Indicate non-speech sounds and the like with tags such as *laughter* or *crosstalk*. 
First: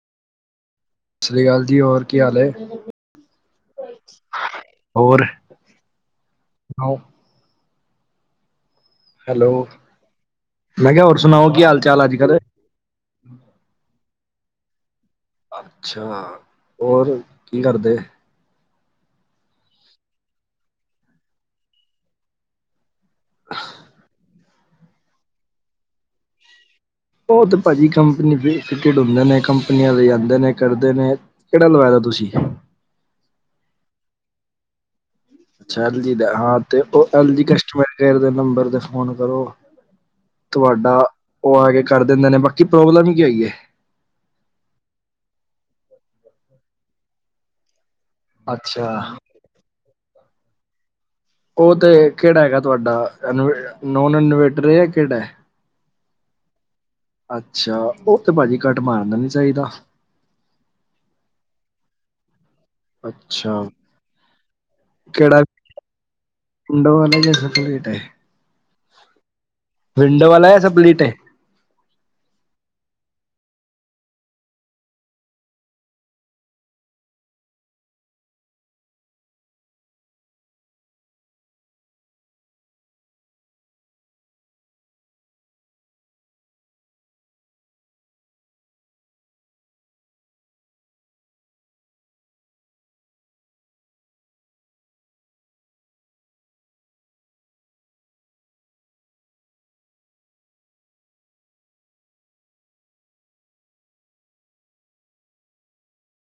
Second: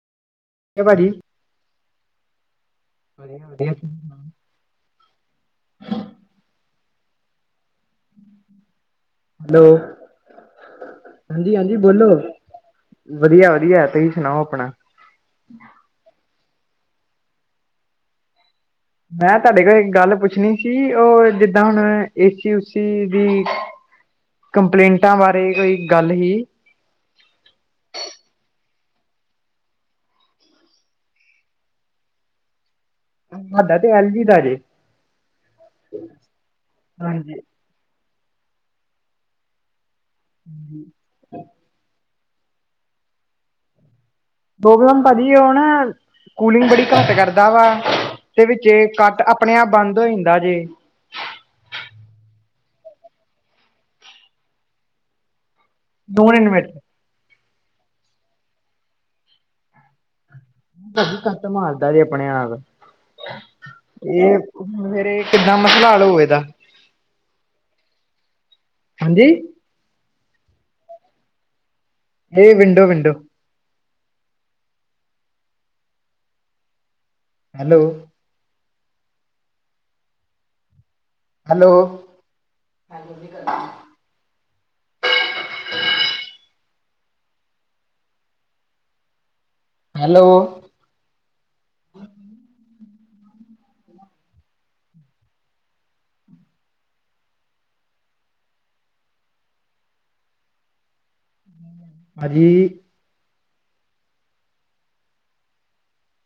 ਕਿਆ ਭਾਜੀ ਸਤਿ ਸ੍ਰੀ ਅਕਾਲ ਜੀ। ਹੋਰ ਕੀ ਹਾਲ ਏ? ਵਧੀਆ ਵਧੀਆ ਹੋਰ ਸੁਣਾਓ? ਹੈਲੋ, ਮੈਂ ਕਿਹਾ ਹੋਰ ਸੁਣਾਓ ਕੀ ਹਾਲ ਚਾਲ ਅੱਜ ਕੱਲ? ਵਧੀਆ- ਵਧੀਆ! ਤੁਸੀਂ ਸੁਣਾਓ ਆਪਣਾ? ਅੱਛਾ, ਹੋਰ ਕੀ ਕਰਦੇ? ਮੈਂ ਤੁਹਾਡੇ ਕੋਲ ਇੱਕ ਗੱਲ ਪੁੱਛਣੀ ਸੀ ਉਹ ਜਿੱਦਾਂ ਹੁਣ ਏਸੀ ਦੀ ਕੰਪਲੇਂਟਾਂ ਬਾਰੇ ਕੋਈ ਗੱਲ ਹੀ। ਉਹ ਤੇ ਭਾਜੀ ਕੰਪਨੀਟ ਹੁੰਦੇ ਨੇ, ਕੰਪਨੀਆਂ ਦੇ ਆਂਦੇ ਨੇ ਕਰਦੇ ਨੇ। ਕਿਹੜਾ ਲਵਾਇਆ ਦਾ ਤੁਸੀਂ? ਸਾਡਾ ਤੇ ਐਲ ਜੀ ਦਾ ਜੇ। ਅੱਛਾ ਐਲ ਜੀ ਦਾ ਹਾਂ ਤੇ ਉਹ ਐਲ ਹਾਂਜੀ ਜੀ ਕਸਟਮਰ ਕੇਅਰ ਦੇ ਨੰਬਰ ਤੇ ਫੋਨ ਕਰੋ। ਤੁਹਾਡਾ ਉਹ ਆ ਕੇ ਕਰ ਦਿੰਦੇ ਨੇ, ਬਾਕੀ ਪ੍ਰੋਬਲਮ ਹੀ ਕੀ ਆਈ ਏ? ਪ੍ਰੋਬਲਮ ਭਾਜੀ ਉਹ ਨਾ ਕੂਲਿੰਗ ਬੜੀ ਘੱਟ ਕਰਦਾ ਵਾ ਤੇ ਵਿੱਚ ਅੱਛਾ ਕੱਟ ਅਪ ਆਪਣੇ ਆਪ ਬੰਦ ਹੋ ਜਾਂਦਾ ਜੇ। ਉਹ ਤੇ ਕਿਹੜਾ ਹੈਗਾ ਤੁਹਾਡਾ ਇਨ ਨੋਨ ਇਨਵੇਟਰ ਜਾਂ ਕਿਹੜਾ? Non inverter. ਅੱਛਾ, ਉਹ ਤੇ ਭਾਜੀ ਕੱਟ ਮਾਰਨਾ ਨੀ ਚਾਹੀਦਾ। ਕੱਟ ਮਾਰਦਾ ਜੇ ਆਪਣੇ ਆਪ। ਅੱਛਾ ਇਹ ਫੇਰੇ ਕਿੱਦਾਂ ਮਸਲਾ ਹਲ ਹੋਵੇ ਇਹਦਾ? ਠੰਡ ਹੁੰਦਾ ਲੇਟ ਹੈ *unintelligible* ਹਾਂਜੀ। ਵਿੰਡੋ ਵਾਲਾ ਹੈ ਸਭ ਪਲੀਟ ਏ? ਏ ਵਿੰਡੋ-ਵਿੰਡੋ। ਹੈਲੋ। ਹੈਲੋ। *inaudible* ਹੈਲੋ। ਹਾਜੀ।